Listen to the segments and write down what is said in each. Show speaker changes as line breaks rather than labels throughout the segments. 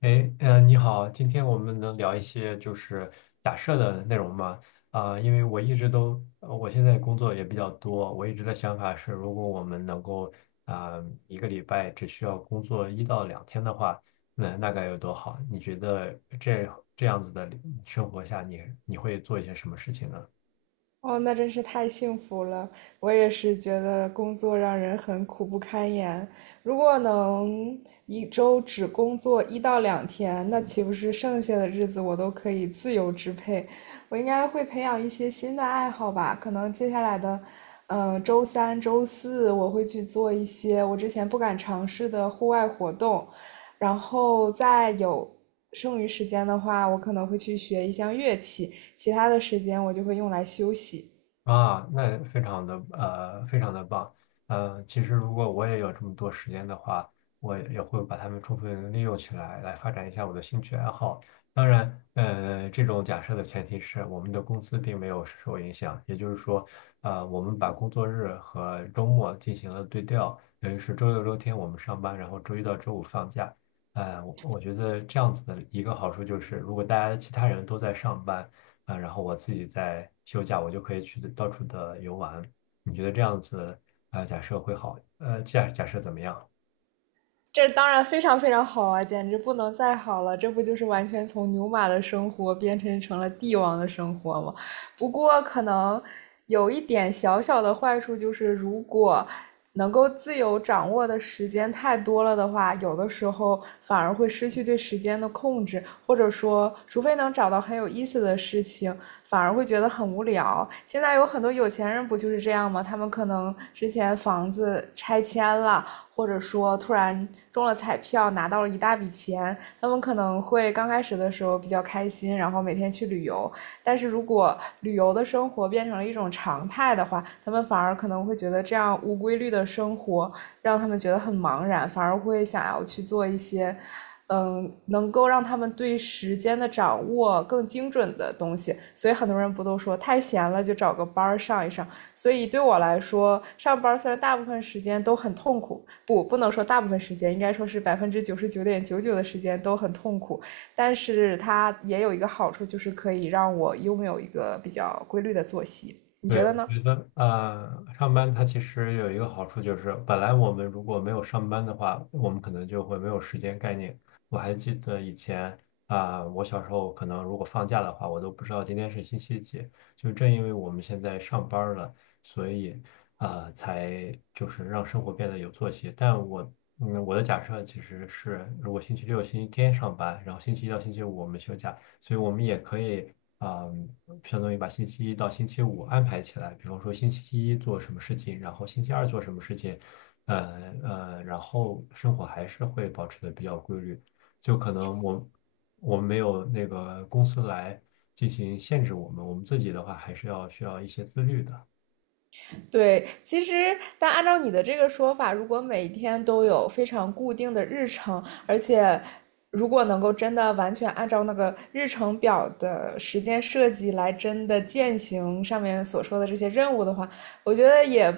哎，嗯，你好，今天我们能聊一些就是假设的内容吗？啊、因为我一直都，我现在工作也比较多，我一直的想法是，如果我们能够啊、一个礼拜只需要工作1到2天的话，那那该有多好？你觉得这样子的生活下你，你会做一些什么事情呢？
哦，那真是太幸福了！我也是觉得工作让人很苦不堪言。如果能一周只工作1到2天，那岂不是剩下的日子我都可以自由支配？我应该会培养一些新的爱好吧？可能接下来的，周三、周四我会去做一些我之前不敢尝试的户外活动，然后再有剩余时间的话，我可能会去学一项乐器。其他的时间我就会用来休息。
啊，那非常的棒。其实如果我也有这么多时间的话，我也会把它们充分利用起来，来发展一下我的兴趣爱好。当然，这种假设的前提是我们的工资并没有受影响，也就是说，我们把工作日和周末进行了对调，等于是周六周天我们上班，然后周一到周五放假。我觉得这样子的一个好处就是，如果大家其他人都在上班。啊、然后我自己在休假，我就可以去到处的游玩。你觉得这样子，假设会好，假设怎么样？
这当然非常非常好啊，简直不能再好了！这不就是完全从牛马的生活变成了帝王的生活吗？不过可能有一点小小的坏处就是，如果能够自由掌握的时间太多了的话，有的时候反而会失去对时间的控制，或者说，除非能找到很有意思的事情，反而会觉得很无聊。现在有很多有钱人不就是这样吗？他们可能之前房子拆迁了，或者说突然中了彩票拿到了一大笔钱，他们可能会刚开始的时候比较开心，然后每天去旅游。但是如果旅游的生活变成了一种常态的话，他们反而可能会觉得这样无规律的生活让他们觉得很茫然，反而会想要去做一些。能够让他们对时间的掌握更精准的东西，所以很多人不都说太闲了就找个班儿上一上。所以对我来说，上班虽然大部分时间都很痛苦，不能说大部分时间，应该说是99.99%的时间都很痛苦。但是它也有一个好处，就是可以让我拥有一个比较规律的作息。你觉
对，
得
我
呢？
觉得上班它其实有一个好处就是，本来我们如果没有上班的话，我们可能就会没有时间概念。我还记得以前啊、我小时候可能如果放假的话，我都不知道今天是星期几。就正因为我们现在上班儿了，所以啊，才就是让生活变得有作息。但我的假设其实是，如果星期六、星期天上班，然后星期一到星期五我们休假，所以我们也可以，嗯，相当于把星期一到星期五安排起来，比方说星期一做什么事情，然后星期二做什么事情，然后生活还是会保持的比较规律，就可能我们没有那个公司来进行限制我们，我们自己的话还是要需要一些自律的。
对，其实但按照你的这个说法，如果每天都有非常固定的日程，而且如果能够真的完全按照那个日程表的时间设计来真的践行上面所说的这些任务的话，我觉得也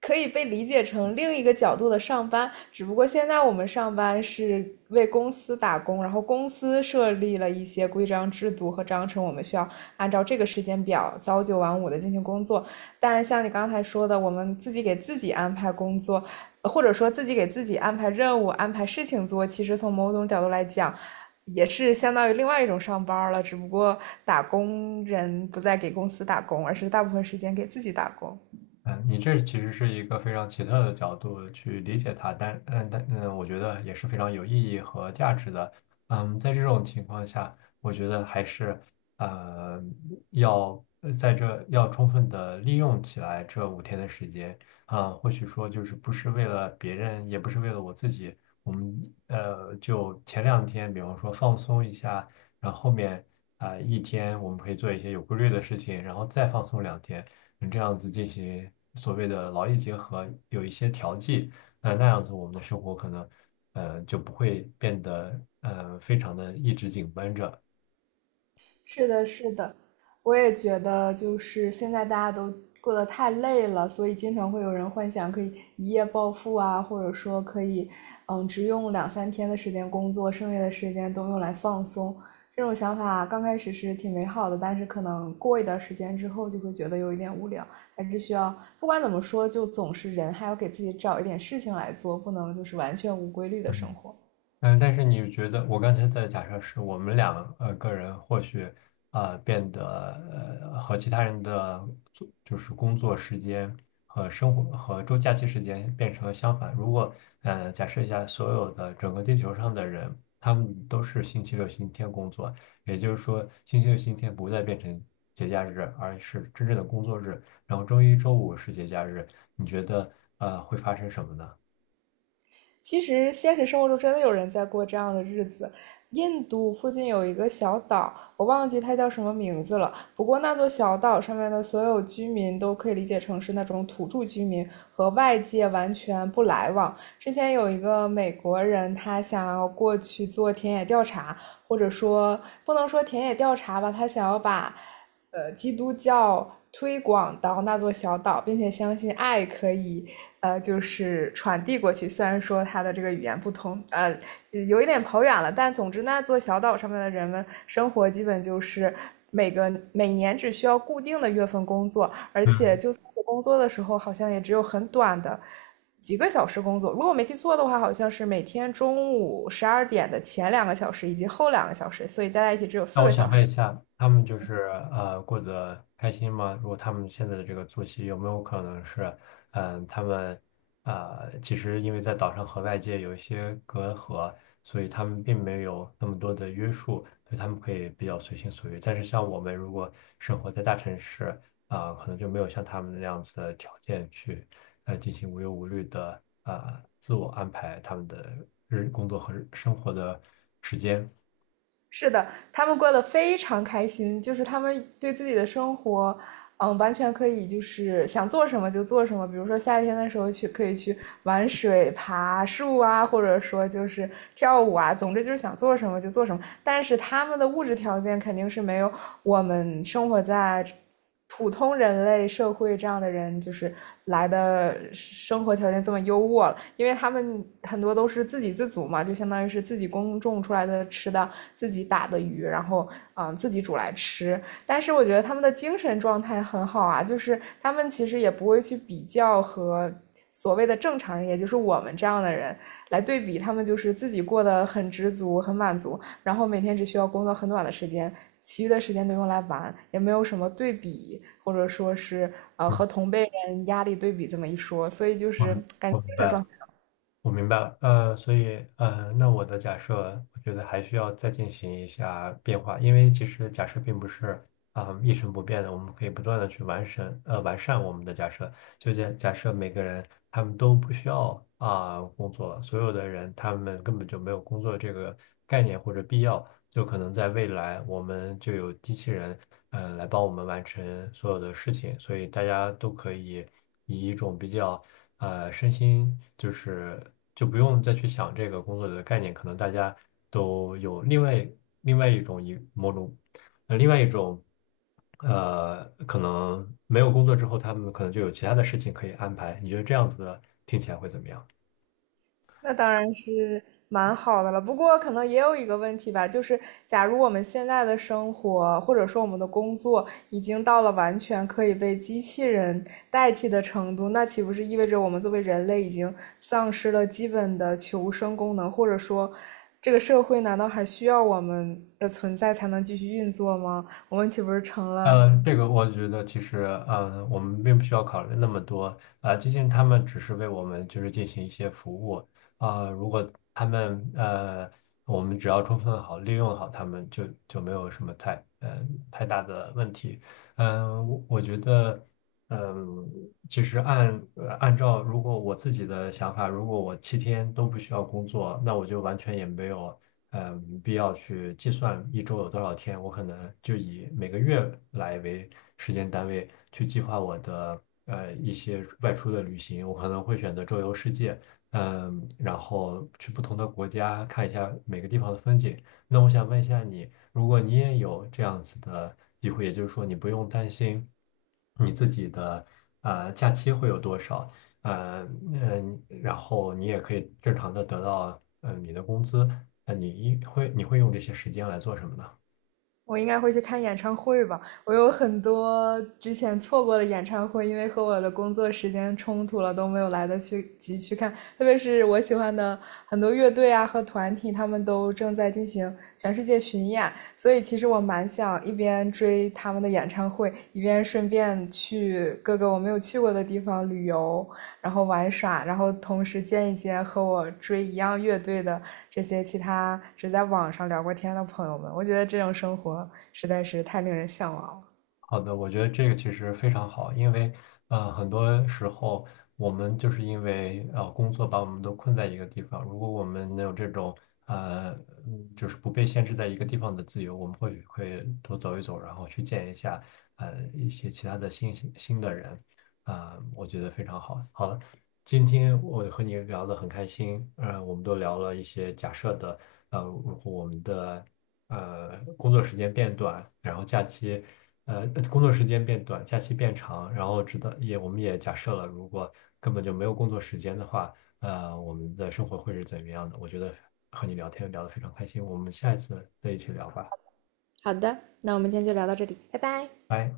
可以被理解成另一个角度的上班，只不过现在我们上班是为公司打工，然后公司设立了一些规章制度和章程，我们需要按照这个时间表早九晚五的进行工作。但像你刚才说的，我们自己给自己安排工作，或者说自己给自己安排任务、安排事情做，其实从某种角度来讲，也是相当于另外一种上班了，只不过打工人不再给公司打工，而是大部分时间给自己打工。
嗯，你这其实是一个非常奇特的角度去理解它，但我觉得也是非常有意义和价值的。嗯，在这种情况下，我觉得还是呃要在这要充分的利用起来这5天的时间啊，或许说就是不是为了别人，也不是为了我自己，我们就前两天，比方说放松一下，然后后面啊，一天我们可以做一些有规律的事情，然后再放松两天。这样子进行所谓的劳逸结合，有一些调剂，那样子我们的生活可能，就不会变得非常的一直紧绷着。
是的，是的，我也觉得，就是现在大家都过得太累了，所以经常会有人幻想可以一夜暴富啊，或者说可以，嗯，只用2、3天的时间工作，剩下的时间都用来放松。这种想法刚开始是挺美好的，但是可能过一段时间之后就会觉得有一点无聊，还是需要，不管怎么说，就总是人还要给自己找一点事情来做，不能就是完全无规律的生
嗯。
活。
嗯，但是你觉得我刚才的假设是我们两个人或许啊变得和其他人的做就是工作时间和生活和周假期时间变成了相反。如果假设一下，所有的整个地球上的人，他们都是星期六、星期天工作，也就是说星期六、星期天不再变成节假日，而是真正的工作日，然后周一、周五是节假日，你觉得会发生什么呢？
其实现实生活中真的有人在过这样的日子。印度附近有一个小岛，我忘记它叫什么名字了。不过那座小岛上面的所有居民都可以理解成是那种土著居民，和外界完全不来往。之前有一个美国人，他想要过去做田野调查，或者说不能说田野调查吧，他想要把基督教推广到那座小岛，并且相信爱可以就是传递过去。虽然说它的这个语言不通，有一点跑远了，但总之那座小岛上面的人们生活基本就是每年只需要固定的月份工作，而且
嗯。
就算是工作的时候，好像也只有很短的。几个小时工作，如果我没记错的话，好像是每天中午12点的前2个小时以及后2个小时，所以加在一起只有
那
四
我
个
想
小
问一
时。
下，他们就是过得开心吗？如果他们现在的这个作息有没有可能是，嗯、他们啊，其实因为在岛上和外界有一些隔阂，所以他们并没有那么多的约束，所以他们可以比较随心所欲。但是像我们如果生活在大城市，啊、可能就没有像他们那样子的条件去进行无忧无虑的啊自我安排他们的日工作和日生活的时间。
是的，他们过得非常开心，就是他们对自己的生活完全可以，就是想做什么就做什么。比如说夏天的时候去，可以去玩水、爬树啊，或者说就是跳舞啊。总之就是想做什么就做什么。但是他们的物质条件肯定是没有我们生活在普通人类社会这样的人，就是来的生活条件这么优渥了。因为他们很多都是自给自足嘛，就相当于是自己耕种出来的吃的，自己打的鱼，然后自己煮来吃。但是我觉得他们的精神状态很好啊，就是他们其实也不会去比较和所谓的正常人，也就是我们这样的人来对比，他们就是自己过得很知足、很满足，然后每天只需要工作很短的时间，其余的时间都用来玩，也没有什么对比，或者说是
嗯，
和同辈人压力对比这么一说，所以就
我
是感觉
我
精
明
神
白
状
了。
态。
我明白了，所以，那我的假设，我觉得还需要再进行一下变化，因为其实假设并不是啊、一成不变的，我们可以不断的去完善，完善我们的假设。就假设每个人他们都不需要啊、工作，所有的人他们根本就没有工作这个概念或者必要，就可能在未来我们就有机器人来帮我们完成所有的事情，所以大家都可以以一种比较身心就是就不用再去想这个工作的概念，可能大家都有另外另外一种一某种另外一种，可能没有工作之后，他们可能就有其他的事情可以安排。你觉得这样子的听起来会怎么样？
那当然是蛮好的了，不过可能也有一个问题吧，就是假如我们现在的生活或者说我们的工作已经到了完全可以被机器人代替的程度，那岂不是意味着我们作为人类已经丧失了基本的求生功能，或者说这个社会难道还需要我们的存在才能继续运作吗？我们岂不是成了
嗯，这个我觉得其实，嗯，我们并不需要考虑那么多，啊，毕竟他们只是为我们就是进行一些服务，啊，如果他们我们只要充分好利用好他们就没有什么太大的问题。嗯，我觉得。嗯，其实按照如果我自己的想法，如果我7天都不需要工作，那我就完全也没有必要去计算一周有多少天，我可能就以每个月来为时间单位去计划我的一些外出的旅行，我可能会选择周游世界，嗯，然后去不同的国家看一下每个地方的风景。那我想问一下你，如果你也有这样子的机会，也就是说你不用担心你自己的假期会有多少，那然后你也可以正常的得到你的工资，那你一会你会用这些时间来做什么呢？
我应该会去看演唱会吧。我有很多之前错过的演唱会，因为和我的工作时间冲突了，都没有来得去及去看。特别是我喜欢的很多乐队啊和团体，他们都正在进行全世界巡演，所以其实我蛮想一边追他们的演唱会，一边顺便去各个我没有去过的地方旅游，然后玩耍，然后同时见一见和我追一样乐队的这些其他只在网上聊过天的朋友们。我觉得这种生活实在是太令人向往了。
好的，我觉得这个其实非常好，因为很多时候我们就是因为工作把我们都困在一个地方。如果我们能有这种呃，就是不被限制在一个地方的自由，我们会多走一走，然后去见一下一些其他的新的人，啊、我觉得非常好。好了，今天我和你聊得很开心，我们都聊了一些假设的，呃，如果我们的。工作时间变短，然后假期工作时间变短，假期变长，然后直到也我们也假设了，如果根本就没有工作时间的话，我们的生活会是怎么样的？我觉得和你聊天聊得非常开心，我们下一次再一起聊吧，
好的，那我们今天就聊到这里，拜拜。
拜。